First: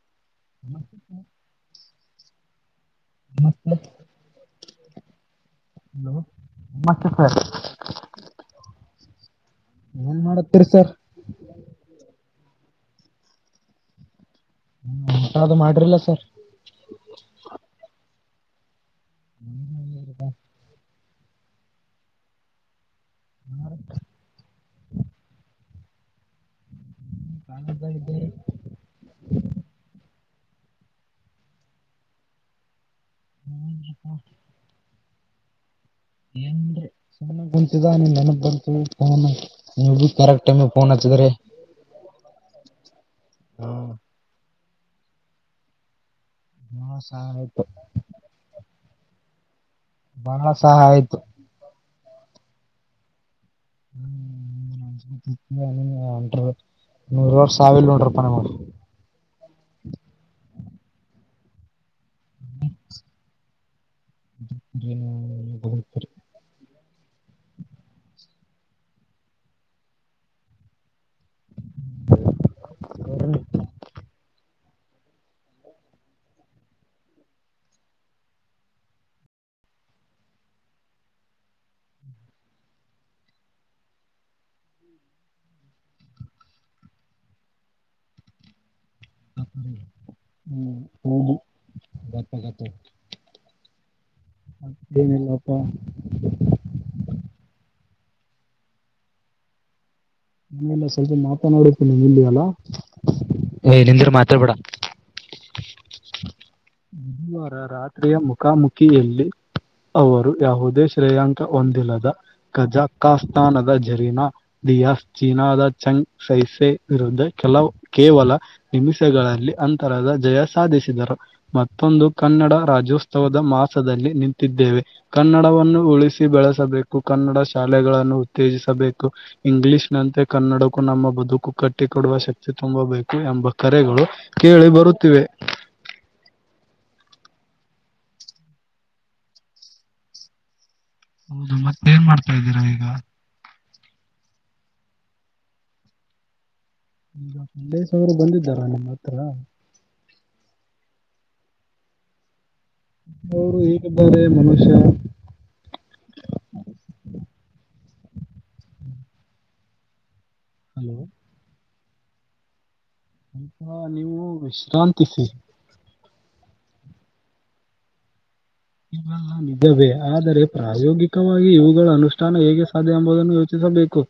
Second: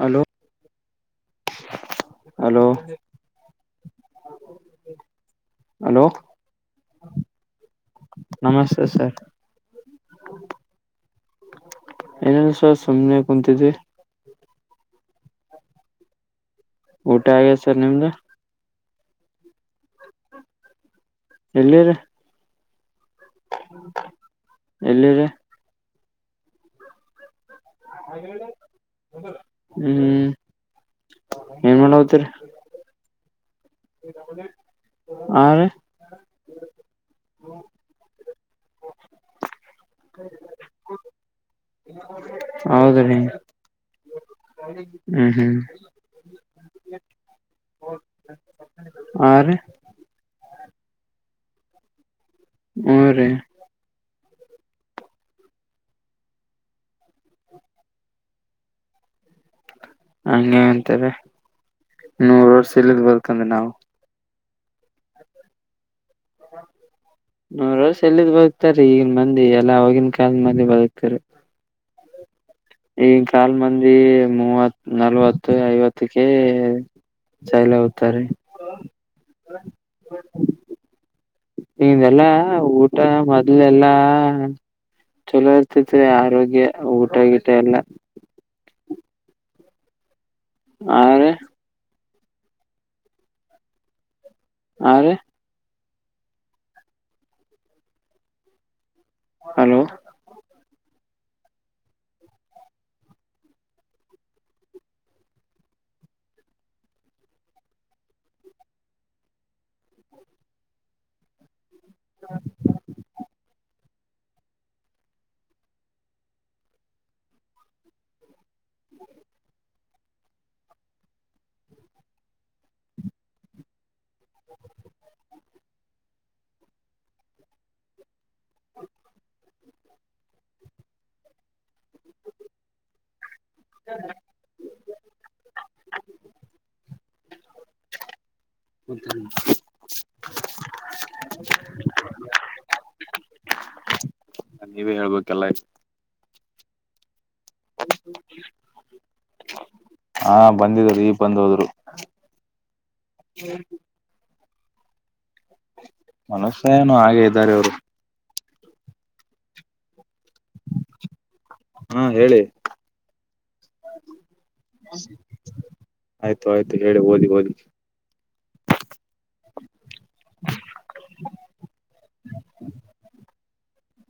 Hello [inaudible] hello hello ನಮಸ್ತೆ sir. ನಮಸ್ತೆ sir ಏನ್ ಮಾಡತ್ತರಿ ಸರ್. ಏನಿಲ್ಲ ಸುಮ್ಮನೆ ಕುೂಂತಿದ್ವಿ ಅದು ಮಾಡ್ರಿಲ್ಲ ಸರ್. ಊಟ ಆಗೈತೆ ಸರ್ ನಿಮ್ದ. [inaudible] ಎಲ್ಲಿರೆ. ಎಲ್ಲಿರೇ. [inaudible] ಹ್ಮ್ ಏನ್ ಮಾಡುವತಿರಿ. [inaudible] ಹಾರೀ. [unintelligible] ಫೋನೇ ಹಚ್ಚಿದ್ರೆ. ಹೌದರೀ ಹ್ಮ್ ಹ್ಮ್. [unintelligible] ಹಾರೀ ಬಹಳ ಸಹಾಯ ಆಯ್ತು. ಹುನ್ರಿ. ಸಾವಿಲ್ಲ ನೋಡ್ರಪ್ಪ ನಂಗೆ. ಹಂಗೆ ಅಂತವೆ ನೂರ್ ವರ್ಷ ಇಲ್ಲದ ಬರ್ತಂದ ನಾವು. [inaudible] ನೂರ್ ವರ್ಷ ಎಲ್ಲಿದ್ ಬದುತಾರ ಈಗಿನ ಮಂದಿ ಎಲ್ಲಾ ಹೋಗಿನ ಕಾಲದ ಮಂದಿ ಬದುಕ್ತಿದ್ರು. [inaudible] ಈಕಾಲ್ ಮಂದಿ ಮೂವತ್. ನಲ್ವತ್ತು ಐವತ್ತಕ್ಕೆ ಚೈಲ ಹೋಗತಾರೆ. ಇದೆಲ್ಲಾ ಊಟ ಮೊದ್ಲೆಲ್ಲಾ. ಚಲೋ ಇರ್ತತಿ ಆರೋಗ್ಯ ಊಟ ಗಿಟ ಎಲ್ಲ. ಆರ [unintelligible] ಆರ ಏನಿಲಪ್ಪ. ಹಲೋ ನಿಂದ್ರು ಮಾತಾಡ್ಬೇಡ [inaudible] ಬುಧವಾರ ರಾತ್ರಿಯ ಮುಖಾಮುಖಿಯಲ್ಲಿ ಅವರು ಯಾವುದೇ ಶ್ರೇಯಾಂಕ. ಹೊಂದಿಲ್ಲದ ಕಜಾಕಸ್ತಾನದ ಜರಿನ ದಿಯಾ. ಚೀನಾದ ಚಂಗ್ ಸೈಸೆ ವಿರುದ್ಧ ಕೆಲವು ಕೇವಲ. ನಿಮಿಷಗಳಲ್ಲಿ ಅಂತರದ ಜಯ ಸಾಧಿಸಿದರು. ಮತ್ತೊಂದು ಕನ್ನಡ ರಾಜ್ಯೋತ್ಸವದ ಮಾಸದಲ್ಲಿ ನಿಂತಿದ್ದೇವೆ ಕನ್ನಡವನ್ನು ಉಳಿಸಿ ಬೆಳಸ್ ಸಬೇಕು ಕನ್ನಡ ಶಾಲೆಗಳನ್ನು ಉತ್ತೇಜಿಸಬೇಕು ಇಂಗ್ಲೀಷ್ ನಂತೆ ಕನ್ನಡಕ್ಕೂ ನಮ್ಮ ಬದುಕು ಕಟ್ಟಿ ಕೊಡುವ ಶಕ್ತಿ ತುಂಬಬೇಕು ಎಂಬ ಕರೆಗಳು ಕೇಳಿ ಬರುತ್ತಿವೆ. ಹತ [unintelligible] ಹೌದು ಮತ್ತೇನ್ ಮಾಡ್ತಾ ಇದ್ದೀರಾ ಈಗ. ನೀವೇ ಹೇಳ್ಬೇಕೆಲ್ಲ ಆಯ್ ಈಗ ಕಲ್ಲೇಶ್ ಅವರು ಬಂದಿದ್ದಾರ ನಿಮ್ಮ ಹತ್ರ. ಹಾ ಬಂದಿದ್ರೂ ಈಗ ಬಂದ್ ಹೋದ್ರು. ಅವರು ಹೇಗಿದ್ದಾರೆ ಮನುಷ್ಯ. ಮನುಷ್ಯ ಏನು ಹಾಗೆ ಇದ್ದಾರೆ ಇವ್ರು. ಹಲೋ ಹಾ ಹೇಳಿ ಸ್ವಲ್ಪ ನೀವು ವಿಶ್ರಾಂತಿಸಿ. ಆಯ್ತು ಆಯ್ತು ಹೇಳಿ ಓದಿ ಓದಿ. ಇವೆಲ್ಲ ನಿಜವೇ ಆದರೆ ಪ್ರಾಯೋಗಿಕವಾಗಿ ಇವುಗಳ ಅನುಷ್ಠಾನ ಹೇಗೆ ಸಾಧ್ಯ ಎಂಬುದನ್ನು ಯೋಚಿಸಬೇಕು.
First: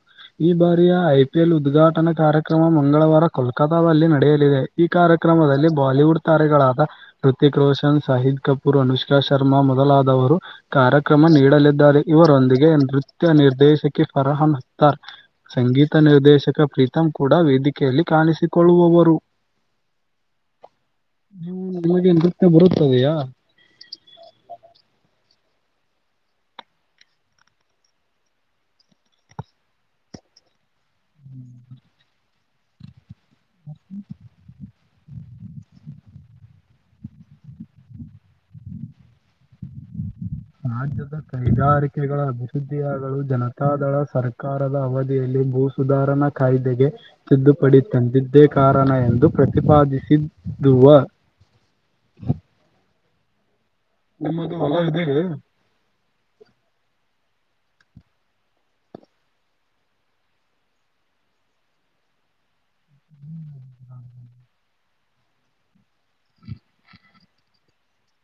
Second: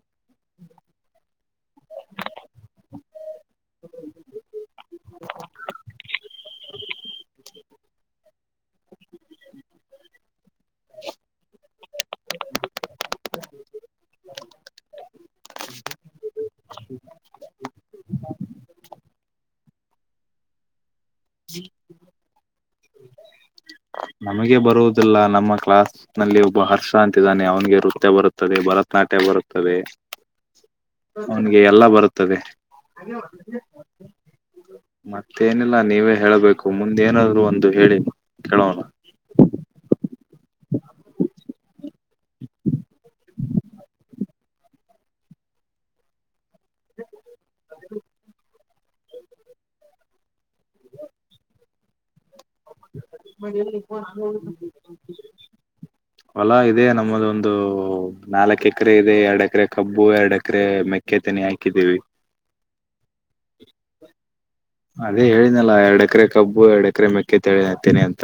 ಈ ಬಾರಿಯ ಐ ಪಿ ಎಲ್ ಉದ್ಘಾಟನಾ ಕಾರ್ಯಕ್ರಮ ಮಂಗಳವಾರ ಕೋಲ್ಕತಾದಲ್ಲಿ ನಡೆಯಲಿದೆ. ಈ ಕಾರ್ಯಕ್ರಮದಲ್ಲಿ ಬಾಲಿವುಡ್ ತಾರೆಗಳಾದ ಹೃತಿಕ್ ರೋಷನ್ ಸಹೀದ್ ಕಪೂರ್ ಅನುಷ್ಕಾ ಶಾ ಶರ್ಮಾ ಮೊದಲಾದವರು ಕಾರ್ಯಕ್ರಮ ನೀಡಲಿದ್ದಾರೆ ಇವರೊಂದಿಗೆ ನೃತ್ಯ ನಿರ್ದೇಶಕಿ ಫರಹನ್ ಹತ್ತಾರ್ ಸಂಗೀತ ನಿರ್ದೇಶಕ ಪ್ರೀತಂ ಕೂಡ ವೇದಿಕೆಯಲ್ಲಿ ಕಾಣಿಸಿಕೊಳ್ಳುವವರು. ನೀವು ನಿಮಗೆ ನೃತ್ಯ ಬರುತ್ತದೆಯಾ. ನಮಗೆ ಬರುದಿಲ್ಲ ನಮ್ಮ ಕ್ಲಾಸ್ ನಲ್ಲಿ ಒಬ್ಬ ಹರ್ಷ ಅಂತಿದ್ದಾನೆ ಅವನಿಗೆ ನೃತ್ಯ ಬರುತ್ತದೆ ಭರತನಾಟ್ಯ ಬರುತ್ತದೆ. ಅವನಿಗೆ ಎಲ್ಲಾ ಬರುತ್ತದೆ. ಮತ್ತೇನಿಲ್ಲ ನೀವೇ ಹೇಳಬೇಕು ಮುಂದೆ ಏನಾದ್ರು ಒಂದು ಹೇಳಿ ಕೇಳೋಣ. ರಾಜ್ಯದ ಕೈಗಾರಿಕೆಗಳ ಅಭಿವೃದ್ಧಿಯಾಗಲು ಜನತಾದಳ ಸರ್ ಕಾರದ ಅವಧಿಯಲ್ಲಿ ಭೂ ಸುಧಾರಣಾ ಕಾಯ್ದೆಗೆ ತಿದ್ದುಪಡಿ ತಂದಿದ್ದೇ ಕಾರಣ ಎಂದು ಪ್ರತಿಪಾದಿಸಿರುವ ಮ ವರ್ಷ ನಿಮ್ಮದು ಹೊಲ ಇದೆಯೇ [unintelligible] ಹೊಲ ಇದೆ ನಮ್ಮಲ್ಲಿ ಒಂದು ನಾಲ್ಕು ಎಕರೆ ಇದೆ ಎರಡು ಎಕರೆ ಕಬ್ಬು ಎರಡು ಎಕರೆ ಮೆ ಕ್ಕೆ ತೆನೆ ಹಾಕಿದ್ದೀವಿ. ಹ್ಮ್ ಅದೇ ಹೇಳಿದಿನಲ್ಲ ಎರಡು ಎಕರೆ ಕಬ್ಬು ಎರಡು ಎಕರೆ ಮೆಕ್ಕೆ ತೆನೆ ಅಂತ.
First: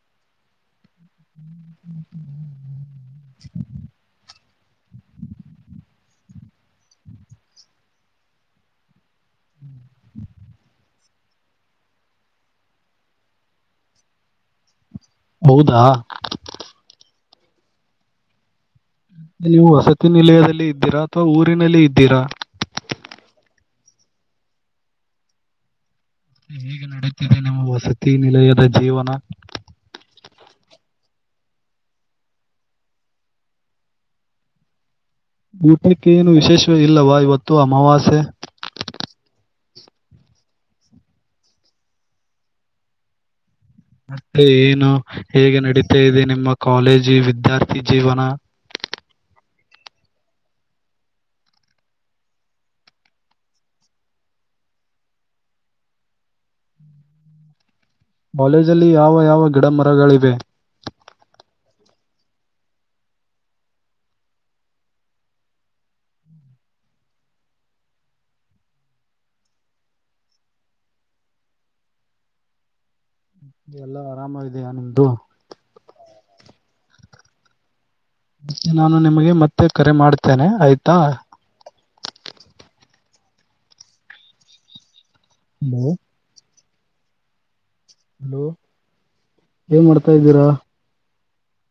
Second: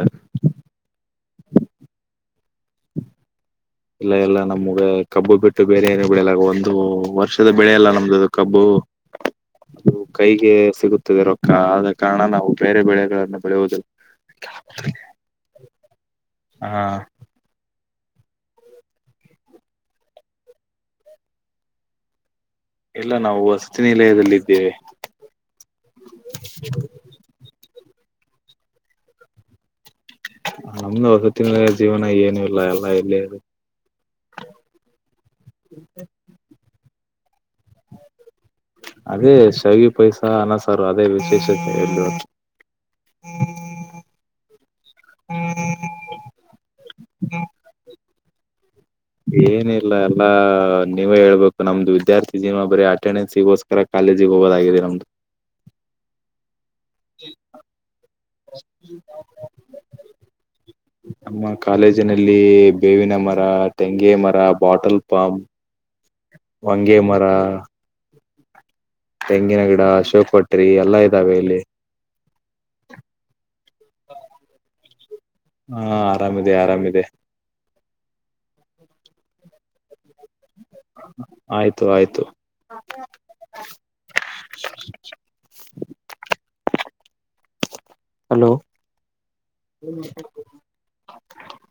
ಹ [unintelligible] ಇಲ್ಲ ಎಲ್ಲ ನಮ್ಗೆ ಕಬ್ಬು ಬಿಟ್ಟು ಬೇರೆ ಏನು ಬೆಳೆಯಲ್ಲ ಒಂದು ವರ್ಷದ ಬೆಳೆಯಲ್ಲ ನಮ್ದದು ಕಬ್ಬು. [unintelligible] ಇದು ಕೈಗೆ ಸಿಗುತ್ತದೆ ರೊಕ್ಕ ಆದ ಕಾರಣ ನಾವು ಬೇರೆ ಬೆಳೆಗಳನ್ನು ಬೆಳೆಯುವುದಿಲ್ಲ. ಹೌದಾ ಹಾ ನೀವು ವಸತಿ ನಿಲಯದಲ್ಲಿ ಇದ್ದೀರಾ ಅಥವಾ ಊರಿನಲ್ಲಿ ಇದ್ದೀರಾ. ಇಲ್ಲ ನಾವು ವಸತಿ ನಿಲಯದಲ್ಲಿ ಇದ್ದೇವೆ. ಹೇಗೆ ನಡೀತಿದೆ ನಿಮ್ಮ ವಸತಿ ನಿಲಯದ ಜೀವನ. ನಮ್ದು ವಸತಿ ನಿಲಯದ ಜೀವನ ಏನು ಇಲ್ಲ ಎಲ್ಲಾ ಇಲ್ಲೇ ಊಟಕ್ಕೆ ಏನು ವಿಶೇಷ ಇಲ್ಲವಾ ಇವತ್ತು ಅಮಾವಾಸ್ಯೆ. ಅದೇ ಶೌಿ ಪೈಸ ಅನಸಾರು ಅದೇ ವಿಶೇಷತೆ ಹೇಳ. ಮತ್ತೆ ಏನು ಹೇಗೆ ನಡೀತಾ ಇದೆ ನಿಮ್ಮ ಕಾಲೇಜಿ ವಿದ್ಯಾರ್ಥಿ ಜೀವನ. ಏನಿಲ್ಲ ಎಲ್ಲಾ ನೀವೇ ಹೇಳ್ಬೇಕು ನಮ್ದು ವಿದ್ಯಾರ್ಥಿ ಜೀನ್ವ ಬರೀ ಅಟೆಂಡೆನ್ಸಿಗೋಸ್ಕರ. ಕಾಲೇಜಿಗೆ ಹೋಗೋದಾಗಿದ್ದೀ ನ್ದದು. ಹ- ಕಾಲೇಜಲ್ಲಿ ಯಾವ ಯಾವ ಗಿಡ ಮರಗಳಿವೆ. ನಮ್ಮ ಕಾಲೇಜಿನಲ್ಲಿ ಬೇವಿನ ಮರ ತೆಂಗೆ ಮರ ಬಾಟಲ್ ಪಾಮ. ವಂಗೇ ಮರ. ತೆಂಗಿನ ಗಿಡ ಶಿವಕಪಟ್ರಿ ಎಲ್ಲಾ ಇದ್ದಾವೆ ಇಲ್ಲಿ. ಇ ಎಲ್ಲಾ ಆರಾಮ ಇದ ಇದೆಯಾ ನಿಮ್ದು. ಹಾ ಆರಾಮಿದೆ ಆರಾಮಿದೆ. ಮತ್ತೆ ನಾನು ನಿಮಗೆ ಮತ್ತೆ ಕರೆ ಮಾಡ್ತೇನೆ ಆಯ್ತಾ. ಆಯ್ತು ಆಯ್ತು. ಹ- ಹಲೋ. ಹಲೋ ಏನ್ ಮಾಡ್ತಾ ಇದ್ದೀರಾ.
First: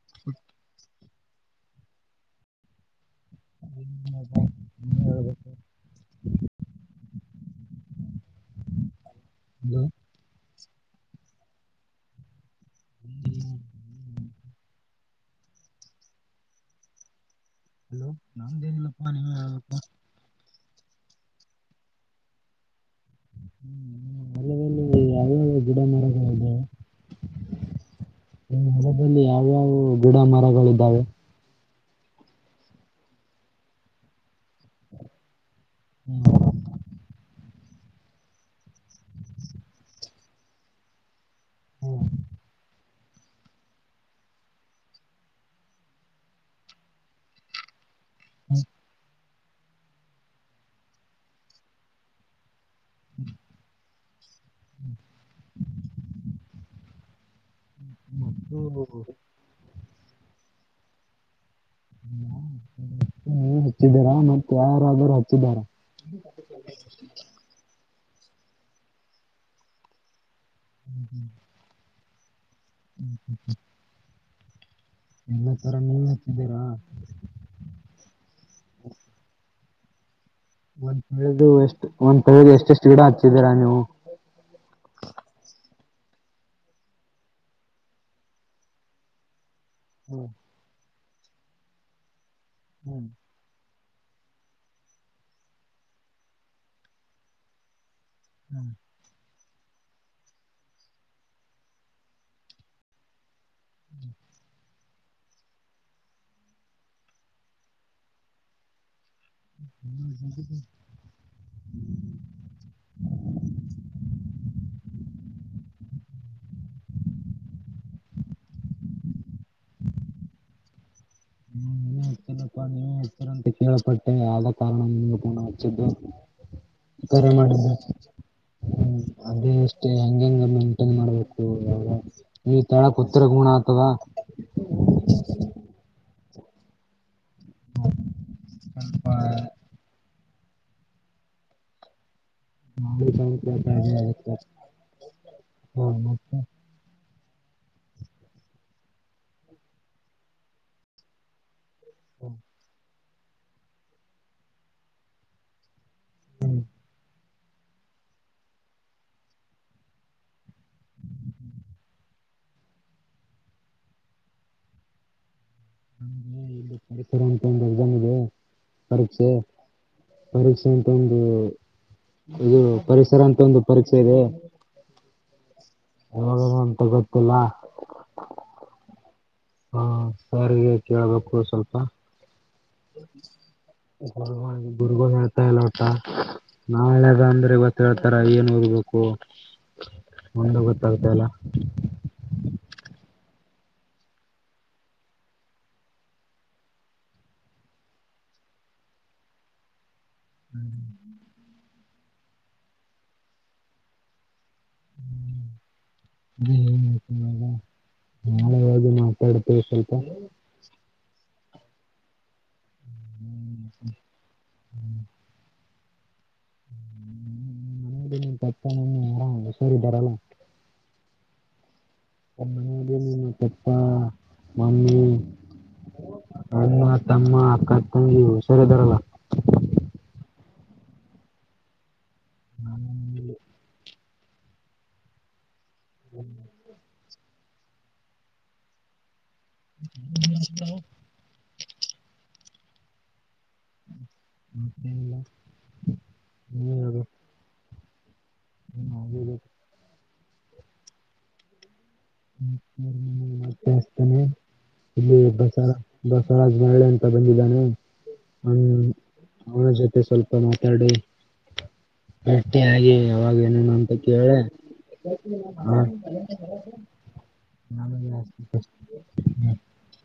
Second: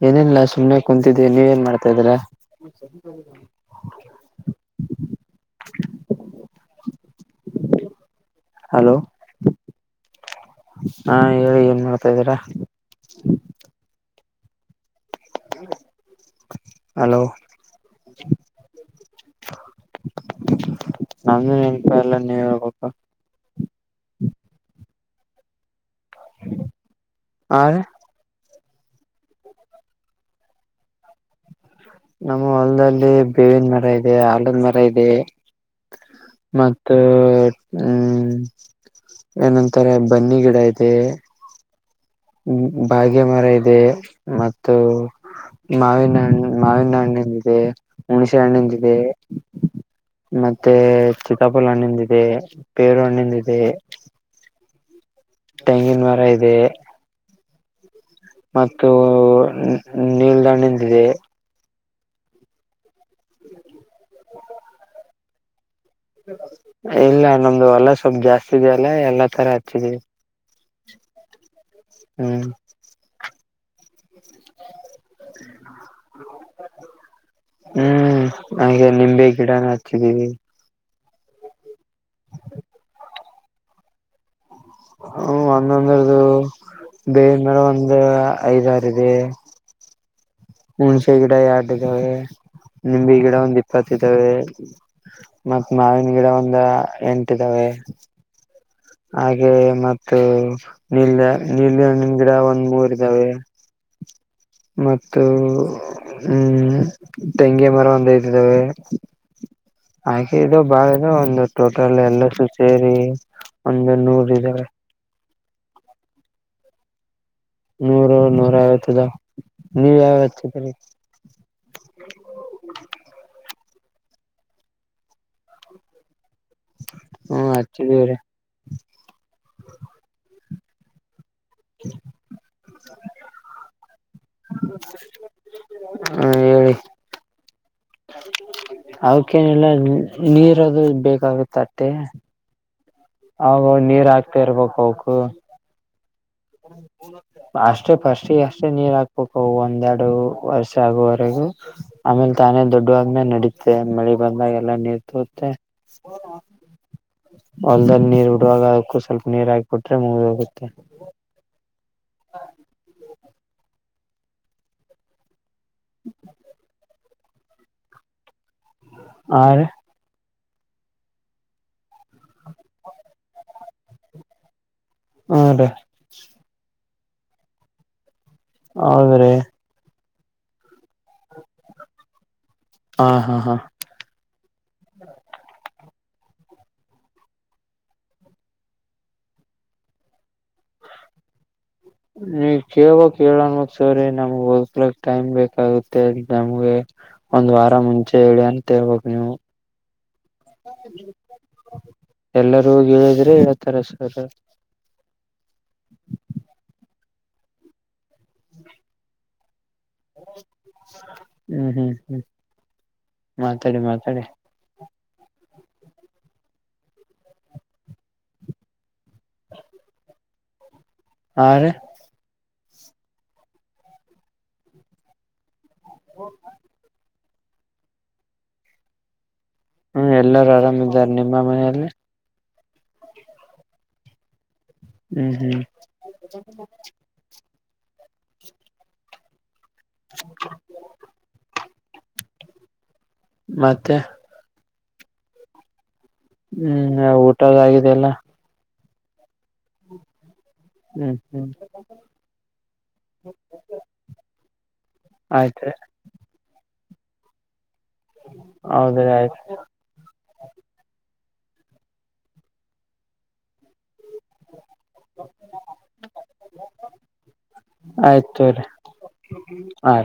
ಏನಿಲ್ಲ ಸುಮನೆ ಕುಂತಿದ್ದಿ ನೀವ ಏನ್ ಮಾಡ್ತಾ ಇದೀರಾ. [inaudible] [unintelligible] ಹಲೋ. [unintelligible] ಹಾ ಹೇಳಿ ಏನ್ ಮಾಡ್ತಾ ಇದಿರಾ. [unintelligible] ಹಲೋ. ಹಲೋ ನಂದೇನಿಲ್ಲಪ್ಪ ನೀವೇ ಹೇಳ್ಬೇಕು. ನಂದು ನೆನ್ಪ ಎಲ್ಲ ನೀವ ಹಬೇಕ. [unintelligible] ಹಾ. ಹೊರದಲ್ಲಿ ಯಾವ್ಯಾವ ಗಿಡ ಮರಗಳಿದ್ದಾವೆ. ನಮ್ಮ ಹೊಲ್ದಲ್ಲಿ ಬೇವಿನ ಮರ ಇದೆ. ಮರ ಇದೆ ಮತ್ತ. ಹ್ಮ್ ಏನಂತಾರೆ ಬನ್ನಿ ಗಿಡ ಇದೆ. ಬಾಗ್ಯ ಮರ ಇದೆ ಮತ್ತು. ಮಾವಿನಣ ಮಾವಿನ ಹಣ್ಣಲ್ಲಿದೆ. ಹುಣಸೆ ಹಣ್ಣಂದಿದೆ ಮತ್ತೆ ಚಿತಾಪಲ್ ಹಣ್ಣಂದಿದೆ. ಪೇರುಹಣ್ಣಿ ದಿದೆ. [unintelligible] ತೆಂಗಿನ ಮರ ಇದೆ. ಮತ್ತು ನೀಲ್ದಾಣಿಂದ ಇದೆ. ಹಚ್ಚಿದಾರ ಮತ್ತೆ ಯಾರಾದರುಹಚ್ಚಿದಾರ. ಇಲ್ಲ ನಮ್ದು ಹೊಲ್ಲ ಸ್ವಲ್ಪ್ ಜಾಸ್ತಿ ಇದೆಯಲ್ಲ ಎಲ್ಲಾ ತರ ಹಚ್ಚಿದೀವಿ. ಹ್ಮ್. [unintelligible] [unintelligible] [inaudible] ಹ್ಮ್ ಹಾಗೆ ನಿಂಬೆ ಗಿಡನ ಹಚ್ಚಿದೀವಿ. ಒಂದ್ ತಳದು ಎಷ್ಟು ಒಂದ್ ತಳ್ದ ಎಷ್ಟ ಎಷ್ಟು ಗಿಡ ಹಚ್ಚಿದೀರಾ ನೀವು. ಹ ಒಂದೊಂದರದು ಬೇವಿನಮರ ಒಂದ್ ಐದಾರ ಇದೆ. ಹ್ಮ್- ಹುಣ್ಸೆ ಗಿಡ ಎರಡ ಇದ್ದಾವೆ ನಿಂಬೆ ಗಿಡ ಒಂದಿ. ಇಪ್ಪತ್ ಇದಾವೆ ಮತ್ತ್ ಮಾವಿನ ಗಿಡ ಒಂದ ಎಂಟ್ದಾವೆ. ಹ್ಮ್- ಹಾಗೆ ಮ ನೀಲ್ ನೀಲ್ದಂಣ್ಣಿನ ಗಿಡ ಒಂದ್ ಮೂರ್ ಇದ್ದಾವೆ. ಮತ್ತು ಹ್ಮ್ ತೆಂಗಿ ಮರ ಒಂದ ಐದ್ ತಿದ್ದಾವೆ. ಹಾಗೆ ಇದು ಬಾಳದು ಒಂದು. ಟೋಟಲ್ ಎಲ್ಲು ಸೇರಿ ಒಂದು ನೂರ ಇದಾರೆ. ನೂರು ನೂರವತ್ದ ನೀವ ಯಾವಚ್ಚತಿರಿೀ. [unintelligible] ಿನ ಪಾನೇ ತರಂತ ಕೀೇಳಪಟ್ಟ ಯಾವ ಕಾರಾರ್ಣ ನೀಂಗ ಪಣ ವಚ್ಚದುು. ಕರೆ ಮಾಡ ಹ್ಮ್ ಹ್ಮ ಹಚ್ಚಿದೀವ್ರಿ ಅ ಅಷ್ಟೇ ಹಂಗಂಗ ಮೇಂಟೈನ್ ಮಾಡ್ಬೇಕು. ಈ ತಳ ಪತ್ತ ಗುಣ ಅಥವಾ. ಹ್ಮ- ಅವಕ್ಕೇನಿಲ್ಲ ನೀರದು ಬೇಕಾಗುತ್ತೆ ಅಟ್ಟೆ. ಹ ನೀರ್ ಆಗ್ತಾ ಇರ್ಬೇಕ ಅವಕು. ಹಾ- ಅಷ್ಟೇ ಫಸ್ಟ್ಿಗೆ ಅಷ್ಟೇ ನೀರ್ ಹಾಕ್ಬೇಕ ಒಂದೆರಡು ವರ್ಷ ಆಗುವವರೆಗೂ. ಆಮೇಲೆ ತಾನೇ ದೊಡ್ಡ. ದುಡಾದ್ಮೇ ನಡೀತ್ತೆ ಮಳೆ ಬಂದಾಗ ಎಲ್ಲ ನೀರ್ ತೋತ್ತೆ. ಹೊಲ್ದಲ್ಲಿ ನೀರ್ ಉಡುವಾಗ ಅದಕ್ಕೂ ಸ್ವಲ್ಪ ನೀರ್ ಹಾಕಿಬಿಟ್ರೆ ಮುಗಿದ ಹೋಗುತ್ತೆ. ಅಂತ ಒಂದು ಎಕ್ಸಾಮ್ ಇದೆ ಪರೀಕ್ಷೆ ಆ ರೀ ಪರೀಕ್ಷೆ ಅಂತ ಒಂದು. ಇದು ಪರಿಸರ ಅಂತ ಒಂದು ಪರೀಕ್ಷೆ ಇದೆ. ಹಾ ರೀ. ಯಾವಾಗದಂಥ ಗೊತ್ತಿಲ್ಲ. ಹೌದ್ರೀ. ಹಾ ಸಾರಿಗೆ ಕೇಳ್ಬೇಕು ಸ್ವಲ್ಪ. ಹಾ ಹಾ ಹಾ ಗುರುಗಳು ಹೇಳ್ತಾ ಇಲ್ಲ ಒಟ್ಟ. ನಾಳೆದ ಅಂದ್ರೆ ಗತ್ತ ಹೇಳ್ತಾರ ಏನ್ ಹೋಗ್ಬೇಕು. ಮುಂದ ಗೊತ್ತಾಗತ ಅಲ್ಲ. ನೀವ ಕೇಳ್ಬಕ್ ಹೇಳೇಳಣದ ಸರಿ ನಮ್ಗ್ ಹ್ಲಕ್ ಟೈಮ್ ಬೇಕಾಗುತ್ತೆ ನಮ್ಗೆ. ಒಂದ್ ವಾರ ಮುಂಚೆ ಹೇಳಿ ಅಂತೇಳ್ಬ ನೀವು. ಎಲ್ಲರೂ ಹ ಹೇಳಿದ್ರೆ ಹೇಳ್ತರ ಸರ್. [inaudible] [inaudible] ದು ಮಾತಾಡ್ತೇವೆ ಸ್ವಲ್ಪ. ಹ್ಮ್ ಹ್ಮ್ ಹ್ಮ್ ಮಾತಾಡಿ ಮಾತಾಡಿ. ಹ್ಮ್- ಹ್ಮ್ ಮನ ತ ಆರಾಮ ಹಷರ ಇದ್ದಾರಲ್ಲಾ. ಹ ರಿ. ಒ ಮನೆಯಲ್ಲಿ ನಿಮ್ಮ ಚಪ್ಪ ಮಮ್ಮಿ ಅಮ್ಮ. ತಮ್ಮ ಅಕ್ಕ ಅ ತಂಗಿ ಹುಷಾರ ಇದಾರಲ್ಲ. ಹ್ಮ್, ಎಲ್ಲರೂ ಆರಾಮಿದ್ದಾರೆ. ನಿಮ್ಮ ಮನೆಯಲ್ಲಿ ನ [unintelligible] ಹ್ಮ್, ಹ್ಮ್ [inaudible] ಹ್ಮ [inaudible] ಸ [unintelligible] ಮತ್ತೆ [unintelligible] [inaudible] ಹ್ಮ್, ಊಟದ ಆಗಿದೆಲ್ಲ ಹ್ಮ [unintelligible] ಹ್ಮ್, ಹ್ಮ್ ತಾಯಸ್ತಾನನೆ ಇಲ್ಲಿ ಬಸ ಆಯ್ತ್ರಿ [unintelligible] ಬಸವರಾಜ್ ಮಹಳೆ ಅಂತ ಬಂದಿದ್ದಾನೆ ಹ ಹೌದ್ರಿ ಆಯ್ತ್ ಅವನ ಜೊತೆ ಸ್ವಲ್ಪ ಮಾತಾಡಿ ಬೆಟ್ಟಿ ಆಗಿ ಯಾವಾಗೇಏನನು ಅಂತ ಕೇಳಿ ಹಾ [inaudible] ಆಯ್ತ್ ತಗೊರಿ ಹಾ-